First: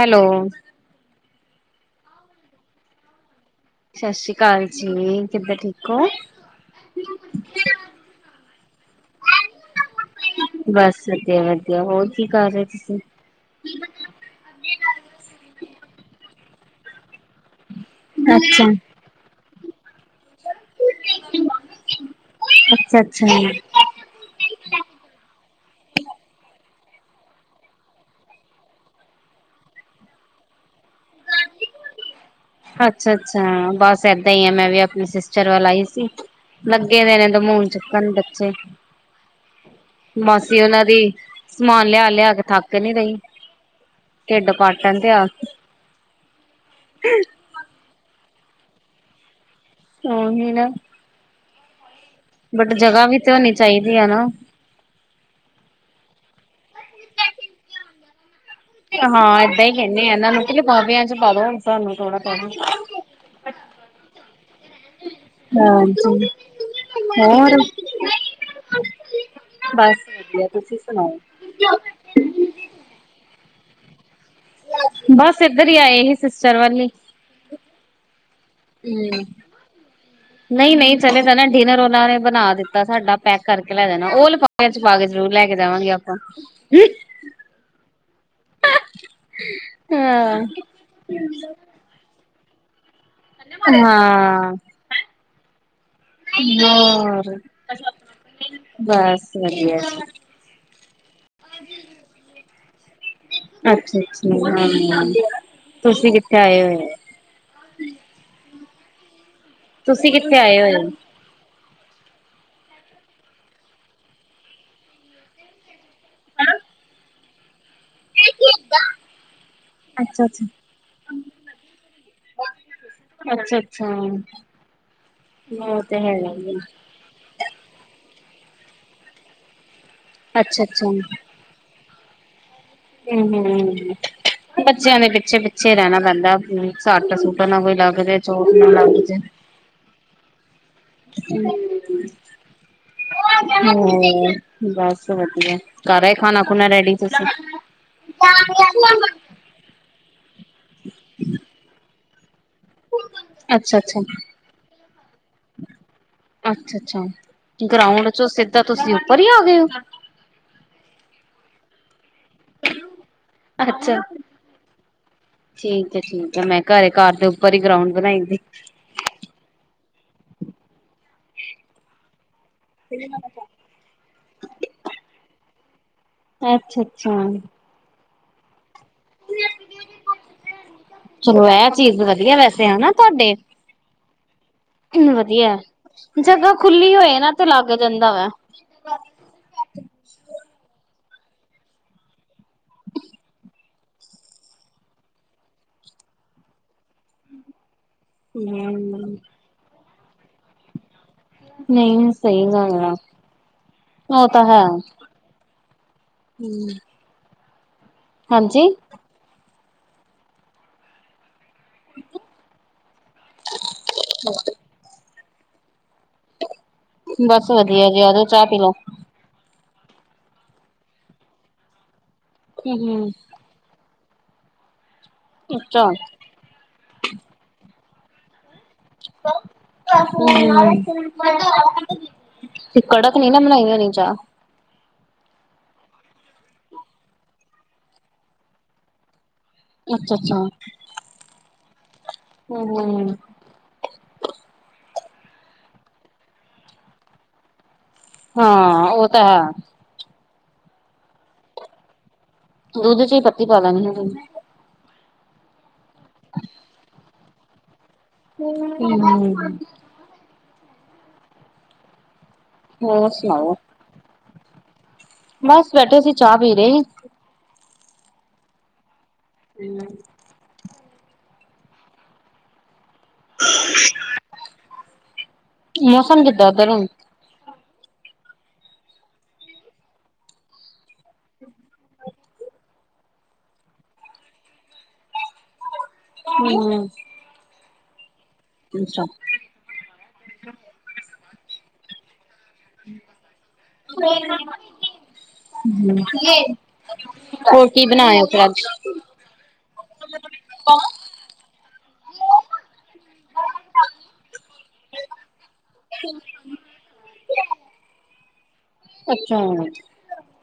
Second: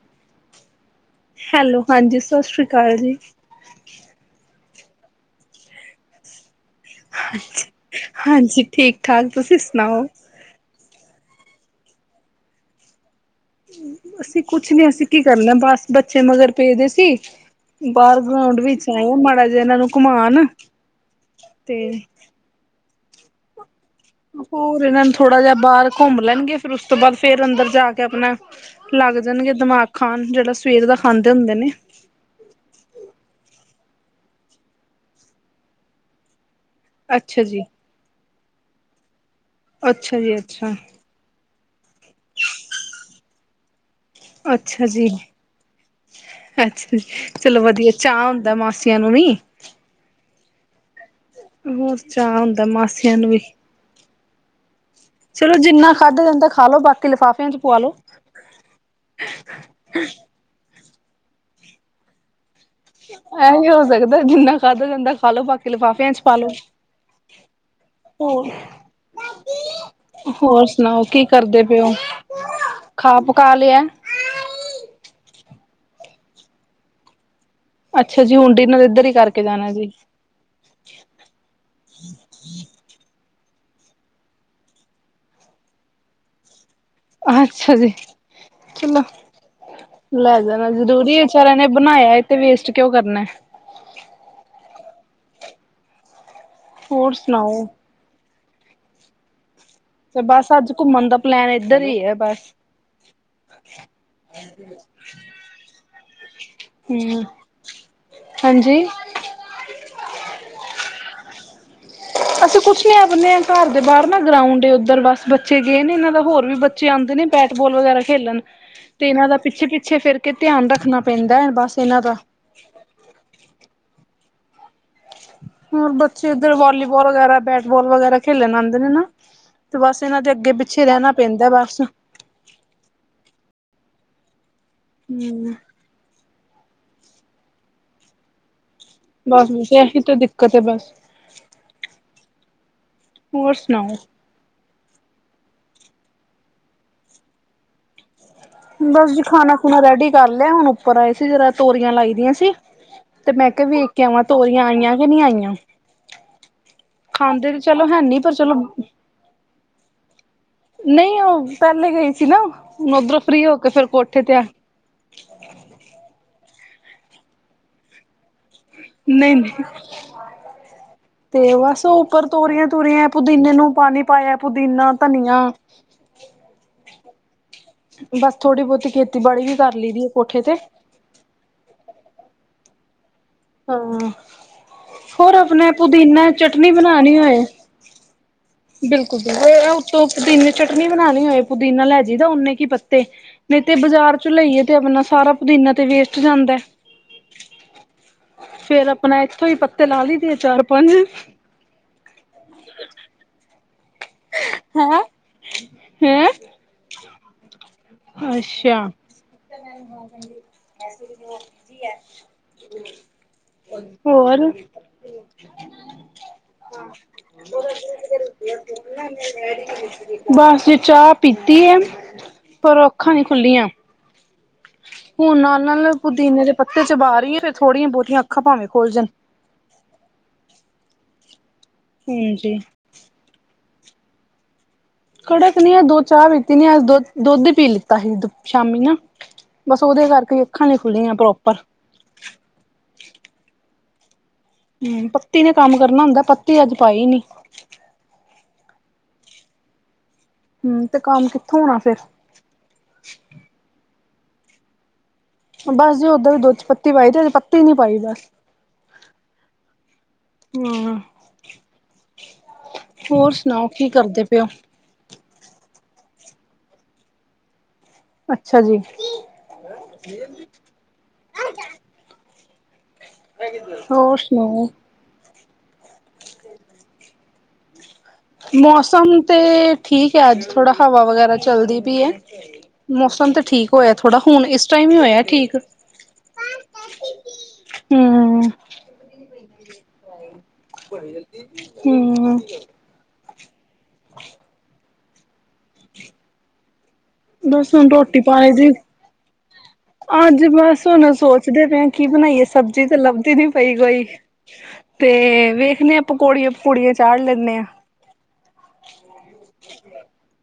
Hello hello ਹਾਂਜੀ ਸਤਿ ਸ੍ਰੀ ਅਕਾਲ ਜੀ। ਸਤਿ ਸ੍ਰੀ ਅਕਾਲ ਜੀ ਕਿੱਦਾਂ ਠੀਕ ਹੋ। ਹਾਂਜੀ-ਹਾਂਜੀ ਠੀਕ ਠਾਕ ਤੁਸੀਂ ਸੁਣਾਓ। ਬਸ ਵਧੀਆ-ਵਧੀਆ ਹੋਰ ਕੀ ਕਰ ਰਹੇ ਤੁਸੀ। ਅਸੀਂ ਕੁਛ ਨੀ ਅਸੀਂ ਕੀ ਕਰਨਾ ਬਸ ਬੱਚੇ ਮਗਰ ਪੇਦੇ ਸੀ। ਬਾਹਰ ਗਰਾਉਂਡ ਅੱਛਾ ਵਿੱਚ ਆਏ ਆ ਮਾੜਾ ਜਿਹਾ ਇਹਨਾਂ ਨੂੰ ਘੁਮਉਣ ਤੇ ਅੱਛਾ-ਅੱਛਾ ਹੋਰ ਇਹਨਾਂ ਨੂੰ ਥੋੜਾ ਜਾ ਬਾਰ ਘੁੰਮ ਲੈਣਗੇ ਫੇਰ ਉਸ ਤੋ ਬਾਦ ਫੇਰ ਅੰਦਰ ਜਾ ਕੇ ਆਪਣਾ ਲੱਗ ਜਾਣਗੇ ਦਿਮਾਗ ਖਾਣ ਜਿਹੜਾ ਸਵੇਰ ਦਾ ਖਾਂਦੇ ਹੁੰਦੇ ਨੇ। ਅੱਛਾ-ਅੱਛਾ ਬਸ ਏਦਾਂ ਹੀ ਆ ਮੈਂ ਵੀ ਆਪਣੇ ਸਿਸਟਰ ਵੱਲ ਆਈ ਸੀ। ਲੱਗੇ ਦੇ ਨੇ ਦ ਅੱਛਾ ਜੀ ਮੂਣ ਚੁੱਕਣ ਬੱਚੇ। ਅੱਛਾ ਜੀ ਮਾਸੀ ਅੱਛਾ ਉਹਨਾਂ ਦੀ ਸਮਾਨ ਲਿਆ ਲਿਆ ਕੇ ਥੱਕ ਨਹੀਂ ਰਹੀ। ਢਿੱਡ ਅੱਛਾ ਪਾਟਣ ਤੇ ਜੀ। ਆ ਅੱਛਾ, ਚਲੋ ਵਧੀਆ ਚਾਅ ਹੁੰਦਾ ਮਾਸੀਆਂ ਨੂੰ ਵੀ। [unintelligible] ਹੋਰ ਚਾਅ ਹੁੰਦਾ ਬਟ ਜਗ੍ਹਾ ਮਾਸੀਆਂ ਨੂੰ ਤੇ ਵੀ। ਹੋਣੀ ਚਾਹੀਦੀ ਹੈ ਨਾ। ਚਲੋ ਜਿੰਨਾ ਖਾਦਾ ਜਾਂਦਾ ਖਾਲ ਲੋ ਬਾਕੀ ਲਿਫਾਫਿਆਂ ਚ ਪਆ ਲੋੋ। ਹਾਂ ਏਦਾਂ ਹੀ ਕਹਿੰਨੇ ਆ ਇਹਨਾਂ ਨੂੰ ਕੀ ਲਿਫਾਫਿਆ ਚ ਪਾਦੋ ਸਾਨੂੰ ਥੋੜਾ ਬਹੁਤਾ। ਐਹੀ ਹੋ ਸਕਦਾ ਜਿੰਨਾ ਖਾਧਾ ਜਾਂਦਾ ਖਾਲੋ ਬਾਕੀ ਲਿਫਾਫਿਆਂ ਚ ਪਾ ਲੋ। ਹੋਰ ਬਸ ਵਧੀਆ ਹੋਰ ਤੁਸੀਂ ਸੁਣਾਓ ਕੀ ਕਰਦੇ ਪਏ ਓ। ਖਾ ਪਕਾ ਲਿਆ। ਬਸ ਏਧਰ ਹੀ ਆਏ ਸੀ ਸਿਸਟਰ ਵਲ ਹੀ। ਅੱਛਾ ਜੀ ਹੁਣ ਡਿਨਰ ਇੱਧਰ ਹੀ ਕਰਕੇ ਜਾਣਾ ਜੀ। ਨਹੀ-ਨਹੀ ਚਲੇ ਜਾਨਾ ਡਿਨਰ ਉਹਨਾ ਨੇ ਬਣਾ ਦਿੱਤਾ ਸਾਡਾ ਪੈਕ ਕਰਕੇ ਲੈ ਜਾਣਾ ਉਹ ਲਿ ਚ ਪਾ ਕੇ ਜ਼ਰੂਰ ਲੈ ਕੇ ਜਾਵਾਂਗੇ ਆਪਾ। ਅੱਛਾ ਜੀ ਚਲੋ ਲੈ ਹਾਂ ਜਾਣਾ ਜ਼ਰੂਰੀ ਵਿਚਾਰਿਆਂ ਨੇ ਬਣਾਇਆ ਇਹ ਤੇ ਵੇਸਟ ਕਿਉਂ ਕਰਨਾ। ਹਾਂ ਹੋਰ ਯਾਰ। ਸੁਣਾਓ ਬਸ ਵਧੀਆ ਜੀ। ਤੇ ਬਸ ਅੱਜ ਘੁੰਮਣ ਦਾ ਪਲੈਨ ਇੱਧਰ ਹੀ ਹੈ ਬਸ। ਅੱਛਾ-ਅੱਛਾ ਹਾਂ ਤੁਸੀ ਕਿ ਹਮ ਹਾਂਜੀ ਤੁਸੀਂ ਕਿੱਥੇ ਆਏ ਹੋਏ ਹੋ। ਅਸੀ ਕੁਛ ਨੀ ਆਪਨੇ ਹ ਘਰ ਦੇ ਬਾਹਰ ਨਾ ਗਰਾਉਂਡ ਏ ਉੱਧਰ ਬਸ ਬੱਚੇ ਗਏ ਨੇ ਇਹਨਾ ਦਾ ਹੋਰ ਵੀ ਬੱਚੇ ਆਉਂਦੇ ਨੇ ਬੈਟ ਬੋਲ ਵਗੈਰਾ ਖੇਲਣ ਤੇ ਇਹਨਾਂ ਦਾ ਪਿੱਛੇ- ਪਿੱਛੇ ਫਿਰ ਕੇ ਅੱਛਾ-ਅੱਛਾ, ਧਿਆਨ ਰੱਖਣਾ ਪੈਂਦਾ ਬਸ ਇਹਨਾਂ ਦਾ। ਅੱਛਾ-ਅੱਛਾ ਇਹ ਤੇ ਹੈਗਾ ਹੀ ਏ। ਫੁਟਬਾਲ ਵਗੈਰਾ, ਬੈਟ ਬਾਲ ਵਗੈਰਾ ਖੇਲੇਣ ਨੂੰ ਆਦੇ ਨੇ ਨਾ। ਤੇ ਬਸ ਇਹਨਾਂ ਦੇ ਅੱਗੇ ਅੱਛਾ-ਅੱਛਾ ਪਿੱਛੇ ਰਹਿਣਾ ਪੈਂਦਾ ਬਸ। ਹੂੰ-ਹੂੰ, ਬੱਚਿਆਂ ਦੇ ਹਮ ਪਿੱਛੇ-ਪਿੱਛੇ ਰਹਿਣਾ ਪੈਂਦਾ। ਸੱਟ-ਸੂਟ ਨਾ ਕੋਈ ਲੱਗ ਜੇ। ਚੋਟ ਨਾ ਲੱਗ ਜੇ। ਬਸ ਬਸ ਇਹੀ ਤਾਂ ਦਿੱਕਤ ਹੈ ਬਸ ਹੋਰ ਹਮ ਸੁਣਾਓ ਬਸ ਵਧੀਆ ਕਰ ਆ ਖਾਣਾ ਖੁਣਾ ਰੈਡੀ ਤੁਸੀ। ਬਸ ਜੀ ਖਾਣਾ-ਖੁਣਾ ਰੈਡੀ ਕਰ ਲਿਆ ਹੁਣ ਉੱਪਰ ਆਏ ਸੀ ਜਦ ਤੋਰੀਆ ਲਾਈ ਦੀਆ ਸੀ। ਤੇ ਮੈਂ ਕਿਹਾ ਵੇਖ ਅੱਛਾ-ਅੱਛਾ, ਕੇ ਆਵਾ ਤੋਰੀਆ ਆਈਆ ਕਿ ਨੀ ਆਈਆ। ਅੱਛਾ-ਅੱਛਾ ਗਰਾਉਂਡ ਹੈਨੀ ਚੋਂ ਪਰ ਸਿੱਧਾ ਚਲੋ ਤੁਸੀਂ ਉੱਪਰ ਹੀ ਆ ਗਏ ਹੋ। ਨਹੀ ਉਹ ਪਹਿਲੇ ਗਈ ਸੀ ਨਾ ਹੁ ਉੱਧਰੋਂ ਫ੍ਰਰੀ ਹੋ ਕੇ ਫੇਰ ਅੱਛਾ ਕੋਠੇ ਤੇ ਆ ਠੀਕ ਹੈ, ਠੀਕ ਆ ਮੈਂ ਘਰੇ ਘਰ ਦੇ ਉੱਪਰ ਹੀ ਗਰਾਉਂਡ ਬਣਾਈ ਦੀ। ਨਹੀਂ-ਨਹੀਂ ਤੇ ਬਸ ਉੱਪਰ ਤੋਰੀਆ ਤੁਰਿਆ ਪੁਦੀਨੇ ਨੂੰ ਪਾਣੀ ਪਾਇਆ ਪੁਦੀਨਾ, ਧਨੀਆ। ਅੱਛਾ-ਅੱਛਾ ਬਸ ਥੋੜ੍ਹੀ ਬਹੁਤੀ ਖੇਤੀਬਾੜੀ ਵੀ ਕਰ ਲਈ ਦੀ ਹੈ ਕੋਠੇ ਤੇ। ਚਲੋ ਇਹ ਚੀਜ਼ ਵਧੀਆ ਵੈਸੇ ਹਨਾ ਤੁਹਾਡੇ। ਹਾਂ ਹੋਰ ਵਧੀਆ ਆਪਣੇ ਪੁਦੀਨਾ ਜਗ੍ਹਾ ਚਟਨੀ ਖੁੱਲੀ ਬਣਾਉਣੀ ਹੋਏ ਨਾ ਤੇ ਲਾਗ ਜਾਂਦਾ ਵਾ। ਬਿਲਕੁਲ ਬਿਲਕੁਲ ਇਹ ਉਥੋਂ ਪੁਦੀਨੇ ਚਟਨੀ ਬਣਾਉਣੀ ਹੋਏ ਪੁਦੀਨਾ ਲੈ ਜਈਦਾ ਓਨੇ ਕੀ ਪੱਤੇ। ਨਹੀਂ ਤੇ ਬਾਜ਼ਾਰ ਚ ਲਈਏ ਤੇ ਆਪਣਾ ਸਾਰਾ ਪੁਦੀਨਾ ਤੇ ਵੇਸਟ ਜਾਂਦਾ। ਹਮ। ਫੇਰ ਆਪਣਾ ਇੱਥੋਂ ਹੀ ਪੱਤੇ ਲਾ ਲਈਦੇ ਆ ਚਾਰ ਪੰਜ। ਨਹੀਂ ਸਹੀ ਗੱਲ ਆ। ਉਹ ਤਾਂ ਹੈ ਹਮ। ਹੈਂ ਹੈਂ ਅੱਛਾ। ਹੋਰ। ਬਸ ਵਧੀਆ ਜੀ ਆਜੋ ਚਾਹ ਪੀ ਲਓ ਹਾਂ ਬ ਬਸ ਜੇ ਚਾਹ ਪੀਤੀ ਆ। ਪਰ ਹੂੰ, ਅੱਖਾਂ ਨੀ ਖੁੱਲੀਆਂ ਹੁਣ ਨਾਲ ਅੱਛਾ। ਨਾਲ ਪੁਦੀਨੇ ਦੇ। ਪੱਤੇ ਚਬਾਰੀ ਫਿਰ ਥੋੜ੍ਹੀਆਂ ਬਹੁਤੀਆਂ ਅੱਖਾਂ ਭਾਵੇਂ ਖੋਲ ਜਾਣ। ਹ ਹਾਂਜੀ। [unintelligible] ਕੜਕ ਨੀ ਨਾ ਬਣਾਈ ਹੋਣੀ ਚਾ। ਕੜਕ ਨ ਆ ਦੋ ਚਾਹ ਪੀਤੀ ਨ ਅ ਦੁੱਧ ਦੁੱਧ ਹੀ ਪੀ ਲਿੱਤਾ ਸੀ ਸ਼ਾਮੀ ਨਾ। ਬਸ ਉਹਦੇ ਅੱਛਾ ਕਰਕੇ ਅੱਛਾ। ਅੱਖਾਂ ਨਹੀ ਖੁੱਲ੍ਹੀਆਂ ਪ੍ਰੋਪਰ। ਹਮ ਹਮ। ਹਮ ਪੱਤੀ ਨੇ ਕੰਮ ਕਰਨਾ ਹੁੰਦਾ ਪੱਤੀ ਅੱਜ ਪਾਈ ਨੀ। ਹਾਂ ਉਹ ਤਾਂ ਹੈ। ਹਮ ਤੇ ਕੰਮ ਕਿੱਥੋਂ ਹੋਣਾ ਫੇਰ। ਦੁੱਧ ਚ ਹੀ ਪੱਤੀ ਪਾ ਲੈਣੀ ਹ। ਬਸ ਜੇ ਓਦਾਂ ਵੀ ਦੁੱਧ ਚ ਪੱਤੀ ਪਾਈ ਤੇ ਪੱਤੀ ਈ ਨੀ ਪਾਈ ਬਸ। ਹੂੰ ਹੂੰ। ਹੁੰਆ ਹੋਰ ਸੁਣਾਓ ਕੀ ਕਰਦੇ ਪਏ ਓ। ਬਸ ਬੈਠੇ ਸੀਂ ਚਾਹ ਪੀ ਰਹੇ ਹੀ। ਅੱਛਾ ਜੀ। ਹੋਰ ਸੁਣਾਓ। ਮੌਸਮ ਕਿੱਦਾਂ ਉਧਰ ਹ। ਮੌਸਮ ਤੇ ਠੀਕ ਹੈ ਅੱਜ ਥੋੜਾ ਹਵਾ ਵਗੈਰਾ ਚੱਲਦੀ ਪਈ ਹੈ। ਮੌਸਮ ਤੇ ਠੀਕ ਹੋਇਆ ਥੋੜਾ ਹੁਣ ਇਸ ਟਾਈਮ ਹੀ ਹੋਇਆ ਠੀਕ। ਹਮ। ਹਮ। ਅੱਛਾ। ਹਮ। [unintelligible] ਹੋਰ ਬਸ ਕੀ ਹੁਣ ਬਣਾ ਏ ਰੋਟੀ ਔ ਫੇਰ ਪਾਣੀ ਅੱਜ। ਦੀ ਅੱਜ ਬਸ ਹੋਣ ਸੋਚ ਚਦੇ ਪਏ ਆ ਕੀ ਬਣਾਈਏ ਸਬਜ਼ੀ ਤੇ ਲੱਭਦੀ ਨੀ ਪਈ ਕੋਈ। ਤੇ ਵੇਖਣੇ ਆਂ ਪਕੌੜੀਆਂ ਪਕੂੜੀਆਂ ਚਾੜ੍ਹ ਲੈਂਣੇ ਆਂ। ਅੱਛਾ।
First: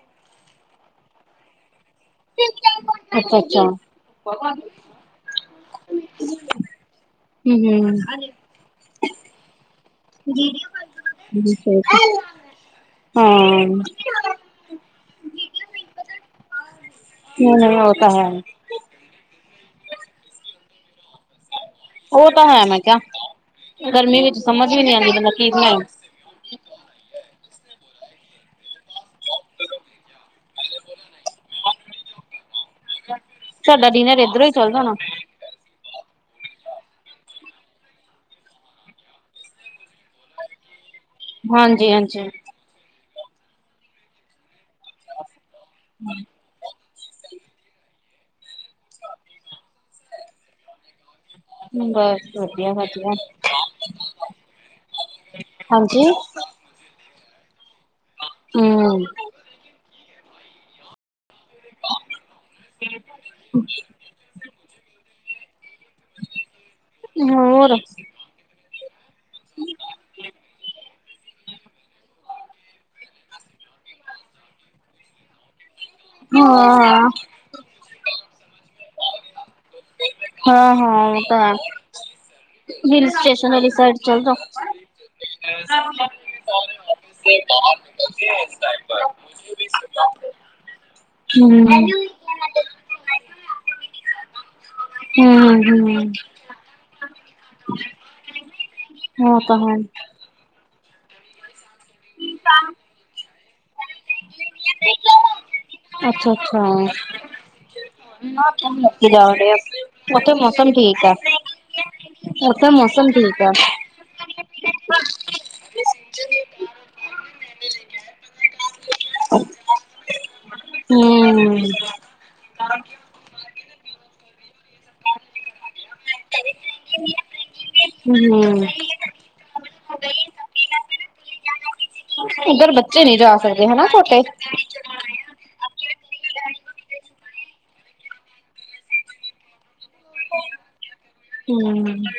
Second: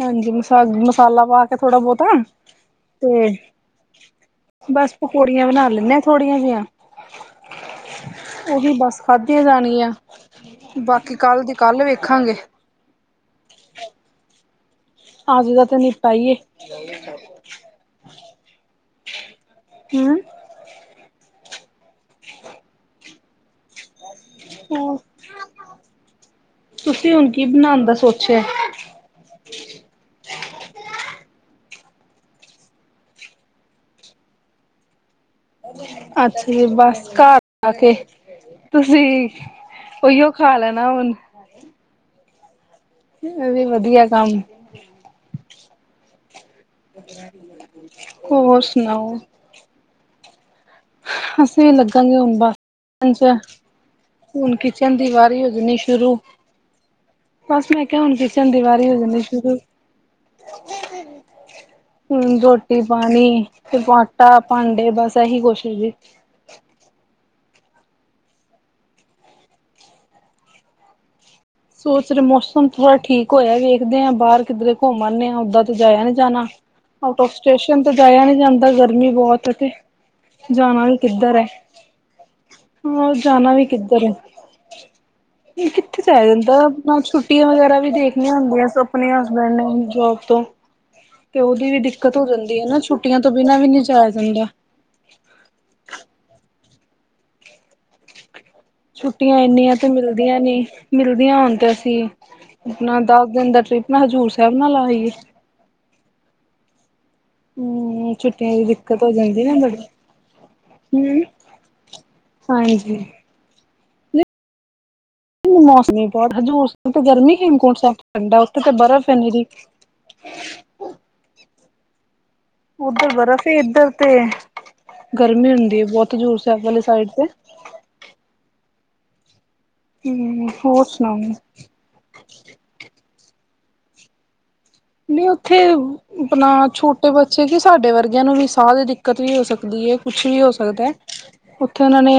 ਹਾਂਜੀ ਮਸਾਗ ਮਸਾਲਾ ਪਾ ਕੇ ਥੋੜਾ ਬੌਤਾ। ਤੇ ਅੱਛਾ-ਅੱਛਾ। ਬਸ ਪਕੌੜੀਆਂ ਬਣਾ ਲੈਂਣੇ ਆਂ ਥੋੜੀਆਂ ਜੀਆਂ। ਹਾਂ, ਓਹੀ ਬੱਸ ਖਾਦੀਆ ਜਾਣ ਗੀਆ। ਬਾਕੀ ਕੱਲ ਦੀ ਕੱਲ ਵੇਖਾਂਗੇ। ਹਾਂ। ਅੱਜ ਦਾ ਤੇ ਨਿਪਟਾਈਏ। ਨਹੀਂ ਪ ਨਇ ਨਇ ਔ ਤਾਂ ਹੈ। ਹੂੰ। ਔ ਤਾਂ ਹੈ ਮੈਂ ਕਿਆ ਗਰਮੀ ਵਿੱਚ ਸਮਝ ਵੀ ਨੀ ਹੋਰ ਆੰਦੀ ਬੰਦਾ ਕੀ ਬਣਾਏ। ਤੁਸੀਂ ਹੁਣ ਕੀ ਬਣਾਣ ਦਾ ਸੋਚਿਐ? ਸਾਡਾ ਡਿਨਰ ਏਧਰੋਂ ਹੀ ਚੱਲ ਜਾਣਾ। ਅੱਛਾ ਜੀ ਬਸ ਘਰ ਆ ਕੇ। ਤੁਸੀਂ ਓਈਓ ਖਾ ਲੈਣਾ ਹੁਣ। ਹਾਂਜੀ ਹਾਂਜੀ। ਏਹ ਵੀ ਵਧੀਆ ਕੰਮ। ਹੂੰ। ਔਰ ਸੁਣਾਓ? ਅਸੀਂ ਲੱਗਾਂਗੇ ਬਸ ਹੁਣ ਬਾ ਵਧੀਆ-ਵਧੀਆ। ਚ। ਹੁਣ ਕਿਚਨ ਦੀ ਵਾਰੀ ਹੋ ਜਾਣੀ ਹਾਂਜੀ। ਸ਼ੁਰੂ। ਬਸ ਮੈਂ ਕਿਆ ਹੁਣ ਕਿਚਨ ਦੀ ਵਾਰੀ ਹੋ ਹੂੰ, ਜਾਂਣੀ ਸ਼ੁਰੂ। ਹੂੰ ਰੋਟੀ ਪਾਣੀ ਤੇ ਆਟਾ ਭਾਂਡੇ ਬਸ ਐਹੀ ਕੋਛ ਹੀ ਜੇ। ਹੋਰ। ਸੋਚ ਰੇ ਮੌਸਮ ਥੋੜਾ ਠੀਕ ਹੋਯੈ ਵੇਖਦੇ ਆਂ ਬਾਰ ਕਿੱਧਰੇ ਘੋਮ ਆਨੇਂ ਆਂ ਔਦਾਂ। ਜਾਯਾ ਨੀ ਜਾਣਾ ਹਾਂ-ਹਾਂ, ਆਊਟ ਔਫ ਸਟੇਸ਼ਨ ਤੇ ਜਾਯਾ ਨੀ ਜਾਂਦਾ ਗਰਮੀ ਬੌਤ ਏਤੇ। ਹਾਂ ਹਾਂ ਓਹ ਤਾਂ ਹੈ ਹਿਲ ਹਾਂ ਸਟੇਸ਼ਨ ਜਾਣਾ ਵੀ ਵਾਲੀ ਸਾਈਡ ਕਿੱਧਰ ਹੈ ਚੱਲਜੋ। [unintelligible] ਤ ਮੂ ਛੁੱਟੀਆਂ ਵਗੈਰਾ ਵੀ ਦੇਖਣੀਆਂ ਹੁੰਦੀਐਂ ਅਪਣੇ ਹਸਬੈਂਡ ਨੇਂ ਜੋਬ ਤੋਂ। ਤੇ ਓਦੀ ਵੀ ਹੂੰ-ਹੂੰ-ਹੂੰ, ਦਿੱਕਤ ਹੋ ਜਾਂਦੀ ਏ ਨਾ ਛੁੱਟੀਆਂ ਤੋਂ ਬਿਨਾ ਵੀ ਨੀ ਜਾਯਾ ਜਾਂਦਾ। [inaudible] ਹਾਂ ਹਾਂ। ਛੁੱਟੀਆਂ ਇੰਨੀਆਂ ਤੇ ਮਿਲਦੀਆਂ ਨੀ ਮਿਲਦੀਆਂ ਹੋਣ ਤੇ ਅਸੀਂ ਆਪਣਾ ਦਸ ਦਿਨ ਦਾ ਟ੍ਰਿਪ ਨਾ ਹਜ਼ੂਰ ਸਾਹਿਬ ਨਾ ਲਾ ਆਈਏ। ਅੱਛਾ-ਅੱਛਾ। ਹਮ ਛੁੱਟੀਆਂ ਦੀ ਦਿੱਕਤ ਹੋ ਜਾ ਜਾਂਦੀ ਆਉਣੇ ਨਾ ਆ ਬੜੀ ਉੱਥੇ ਮੌਸਮ ਠੀਕ ਆ। ਹਮ ਹੁਣ ਤੇ ਹਾਂਜੀ ਮੌਸਮ ਠੀਕ ਐ। [inaudible] ਮੌਸਮੀ ਬਹੁਤ ਹਜੂਰ ਸਾਹਿਬ ਤੇ ਗਰਮੀ ਹੇਮਕੁੰਟ ਸਾਹਿਬ ਠੰਡਾ ਉੱਥੇ ਤਾਂ ਬਰਫ਼ ਹੇ ਨੀਰੀ। ਹੂੰ। ਔਧਰ ਬਰਫ਼ ਏ ਐਧਰ ਤੇ ਗਰਮੀ ਹੁੰਦੀ ਏ ਬੌਤ ਹਜੂਰ ਸਾਹਿਬ ਵਾਲੀ। ਸਾਈਡ ਤੇ ਹੂੰ। ਹੂੰ ਹੋਰ ਸੁਣਾਊ? ਉੱਧਰ ਬੱਚੇ ਨੀ ਜਾ ਸਕਦੇ ਹਨਾ ਛੋਟੇ। ਨੀ ਉੱਥੇ ਅਪਣਾ ਛੋਟੇ ਬੱਚੇ ਕਿ ਸਾਡੇ ਵਰਗਿਆਂ ਨੂੰ ਵੀ ਸਾਹ ਦੀ ਦਿੱਕਤ ਵੀ ਹੋ ਸਕਦੀ ਏ। ਕੁਛ ਵੀ ਹੋ ਸਕਦਾ ਉੱਥੇ ਹੂੰ, ਓਨਾਂ ਨੇ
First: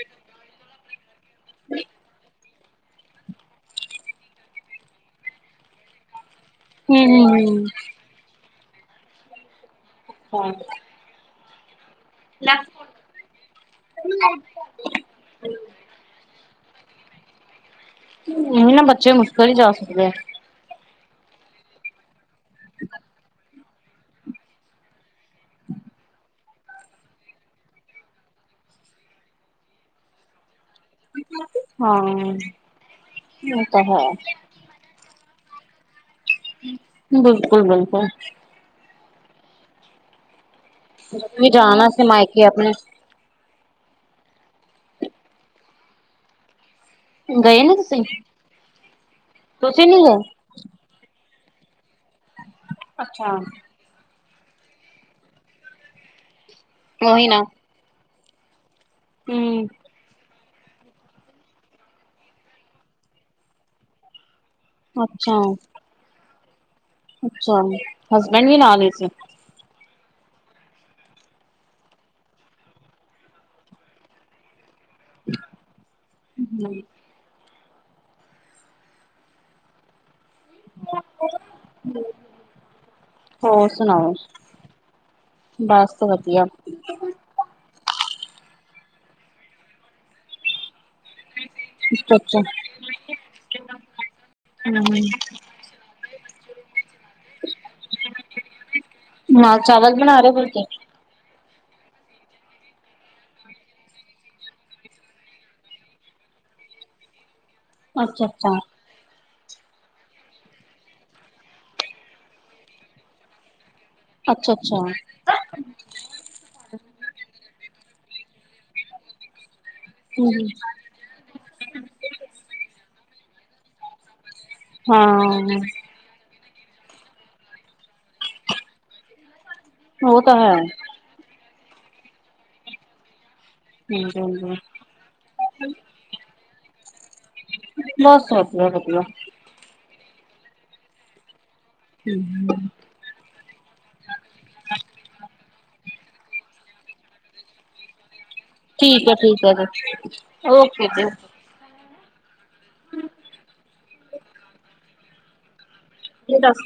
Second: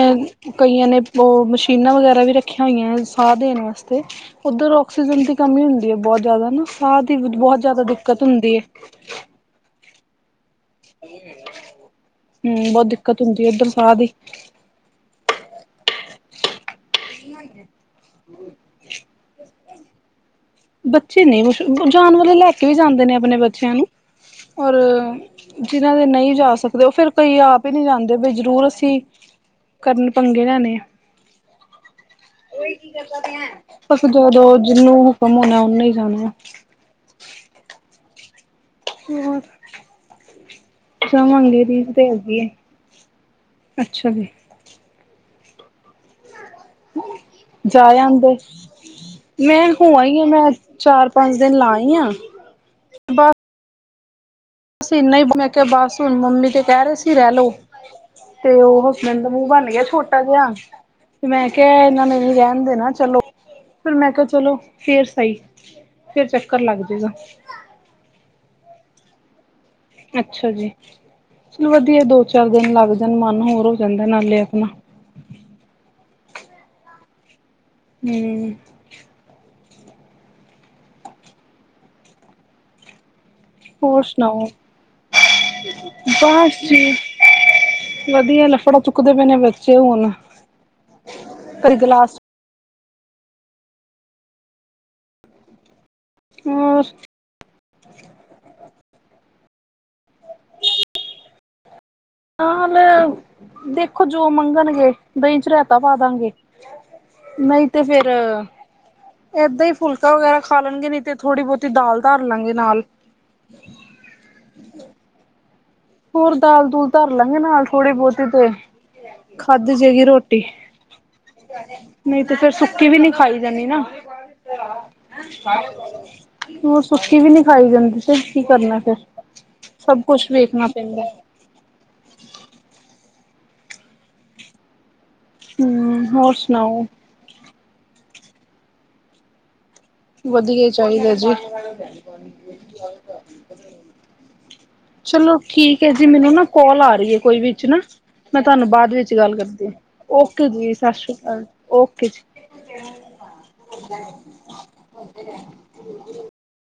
ਕਈਆਂ ਨੇ ਓਹ ਮਸ਼ੀਨਾਂ ਵਗੈਰਾ ਵੀ ਰੱ ਰੱਖੀਆਂ ਹੋਈਐ ਸਾਹ ਦੇਣ ਵਸਤੇ। ਔਧਰ ਆਕਸੀਜਨ ਦੀ ਕਮੀ ਹੁੰਦੀ ਏ ਬੌਤ ਜੈਦਾ ਨਾ ਸਾਹ ਦੀ ਹੂੰ, ਬਹੁਤ ਜ਼ਿਆਦਾ ਦਿੱਕਤ ਹੁੰਦੀ ਏ। ਹਾਂ ਹੁੰ ਬਹੁਤ ਦਿੱਕਤ ਹੁੰਦੀ ਉੱਪਰ ਸਾਹ ਦੀ। ਹੋਈ ਹੈ ਨਹੀਂ ਨਾ ਬੱਚੇ ਮੁਸ਼ਕਿਲ ਹੀ ਜਾ ਸਕਦੇ ਆ। ਬੱਚੇ ਨਹੀਂ ਮੁਸ਼ ਜਾਣ ਵਾਲੇ ਲੈ ਕੇ ਵੀ ਜਾਂਦੇ ਨੇ ਆਪਣੇ ਬੱਚਿਆਂ ਨੂੰ ਔਰ ਜਿਹਨਾਂ ਦੇ ਨਹੀਂ ਜਾ ਸਕਦੇ ਉਹ ਫੇਰ ਕਈ ਆਪ ਹੀ ਨਹੀ ਜਾਂਦੇ ਬ ਜਰੂਰ ਅਸੀਂ ਕਰਨ ਪੰਗੇ ਲੈਣੇ ਆ। ਹਾਂ, ਉਹ ਤਾਂ ਬਸ ਹੈ ਜੋ-ਜੋ ਜਿਹਨੂੰ। ਘੁਮ ਹੋਣਾ ਉਹਨੇ ਹੀ ਜਾਣਾ। ਬਿਲਕੁਲ ਬਿਲਕੁਲ। ਹੋਰ। ਤੁਸੀ ਜਾਵਾਂਗੇ ਰੀਸ ਜਾਣਾ ਸੀ ਤੇ ਹੈਗੀ ਮਾਇਕੇ ਏ ਆਪਣੇ ਅੱਛਾ ਜੀ। ਗਏ ਨੀ ਜਾ ਤੁਸੀਂ ਆਦੇ ਮੈਂ ਤੁਸੀਂ ਹੋ ਨੀ ਆਈ ਆ ਗਏ? ਮੈਂ ਚਾਰ ਪੰਜ ਦਿਨ ਲਾਈ ਆ। ਅੱਛਾ। ਬਸ ਇਨਾ ਹੀ ਮੈਂ ਕਿਹਾ ਬਸ ਹੁਣ ਮੰਮੀ ਤੇ ਕਹਿ ਰਹੇ ਸੀ ਉਹੀ ਰਹਿ ਨਾ ਲੋੋ ਤੇ ਉਹ। ਮੂੰਹ ਹੂੰ ਬਣ ਗਿਆ ਛੋਟਾ ਜਿਹਾ ਤੇ ਮੈਂ ਕਿਹਾ ਇਹਨਾਂ ਨੇ ਵੀ ਰਹਿਣ ਦੇਣਾ ਚਲੋ ਫਿਰ ਮੈਂ ਕਿਹਾ ਚਲੋ। ਅੱਛਾ। ਫਿਰ ਚੱਕਰ ਲੱਗ ਜਏਗਾ। ਅੱਛਾ ਹਸਬੈਂਡ ਵੀ ਨਾਲ ਹੀ ਸੀ। ਅੱਛਾ ਜੀ ਚਲੋ ਵਧੀਆ ਦੋ ਚਾਰ ਦਿਨ ਲੱਗ ਜਾਣ ਮਨ ਹੋਰ ਹੋ ਜਾਂਦਾ ਨਾਲੇ ਆਪਣਾ। [inaudible] ਹਮ। [inaudible] ਹੋਰ ਸੁਣਾਓ ਬਸ ਵਧੀਆ ਬਸ। ਵਧੀਆ ਲਫੜਾ ਚੁੱਕਦੇ ਪਏ ਨੇ ਬੱਚੇ ਹੁਣ। ਕਦੀ ਗਲਾਸ ਅੱਛਾ ਹ। ਹੋਰ। ਨਾਲ ਚਾਵਲ ਬਣਾ ਰਹੇ ਫੁਲਕੇ। ਨਾਲ ਦੇਖੋ ਜੋ ਮੰਗਣਗੇ ਦਹੀਂ ਚ ਰੇਤਾ ਪਾ ਦਾਂਗੇ। ਨਹੀਂ ਤੇ ਫੇਰ ਅੱਛਾ-ਅੱਛਾ ਏਦਾਂ ਹੀ ਫੁਲਕਾ ਵਗੈਰਾ ਖਾ ਲੈਣਗੇ ਨਹੀ ਤੇ ਥੋੜ੍ਹੀ ਬਹੁਤੀ ਦਾਲ ਧਾਰ ਲਾਂਗੇ ਨਾਲ। ਅੱਛਾ ਅੱਛਾ। ਹੋਰ ਦਾਲ ਦੂਲ ਧਰ ਲਾਂਗੇ ਨਾਲ ਥੋੜੀ ਬਹੁਤੀ ਤੇ। ਖਾਧੀ ਜੇਗੀ ਰੋਟੀ। ਨਹੀਂ ਤੇ ਫੇਰ ਸੁੱਕੀ ਵੀ ਨਹੀਂ ਖਾਈ ਜਾਂਦੀ ਨਾ। ਹਾਂ ਹੋਰ ਸੁੱਕੀ ਵੀ ਨੀ ਖਾਈ ਜਾਂਦੀ ਤੇ ਕੀ ਕਰਨਾ ਫਿਰ ਸਭ ਉਹ ਕੁਛ ਤਾਂ ਹੈ ਵੇਖਣਾ ਪੈਂਦਾ। ਹਾਂਜੀ ਹਾਂਜੀ। ਹਮ ਹੋਰ ਸੁਣਾਓ। ਬੱਸ ਵਦੀਆ ਵਦੀਆ। ਵਧੀਆ ਹੀ ਚਾਹੀਦਾ ਜੀ। [inaudible] ਚਲੋ ਠੀਕ ਹੈ ਜੀ ਮੈਨੂੰ ਨਾ ਕੋਲ ਆ ਰਹੀ ਹੈ ਕੋਈ ਵਿੱਚ ਨਾ। ਮੈਂ ਤੁਹਾਨੂੰ ਬਾਅਦ ਠੀਕ ਵਿੱਚ ਹੈ ਗੱਲ ਠੀਕ ਹੈ ਕਰਦੀ ਹ ਜੀ ਓਕੇ ਜੀ ਸਤਿ ਸ੍ਰੀ ਅਕਾਲ। ਓਕੇ ਜੀ। ਜ ਦਸ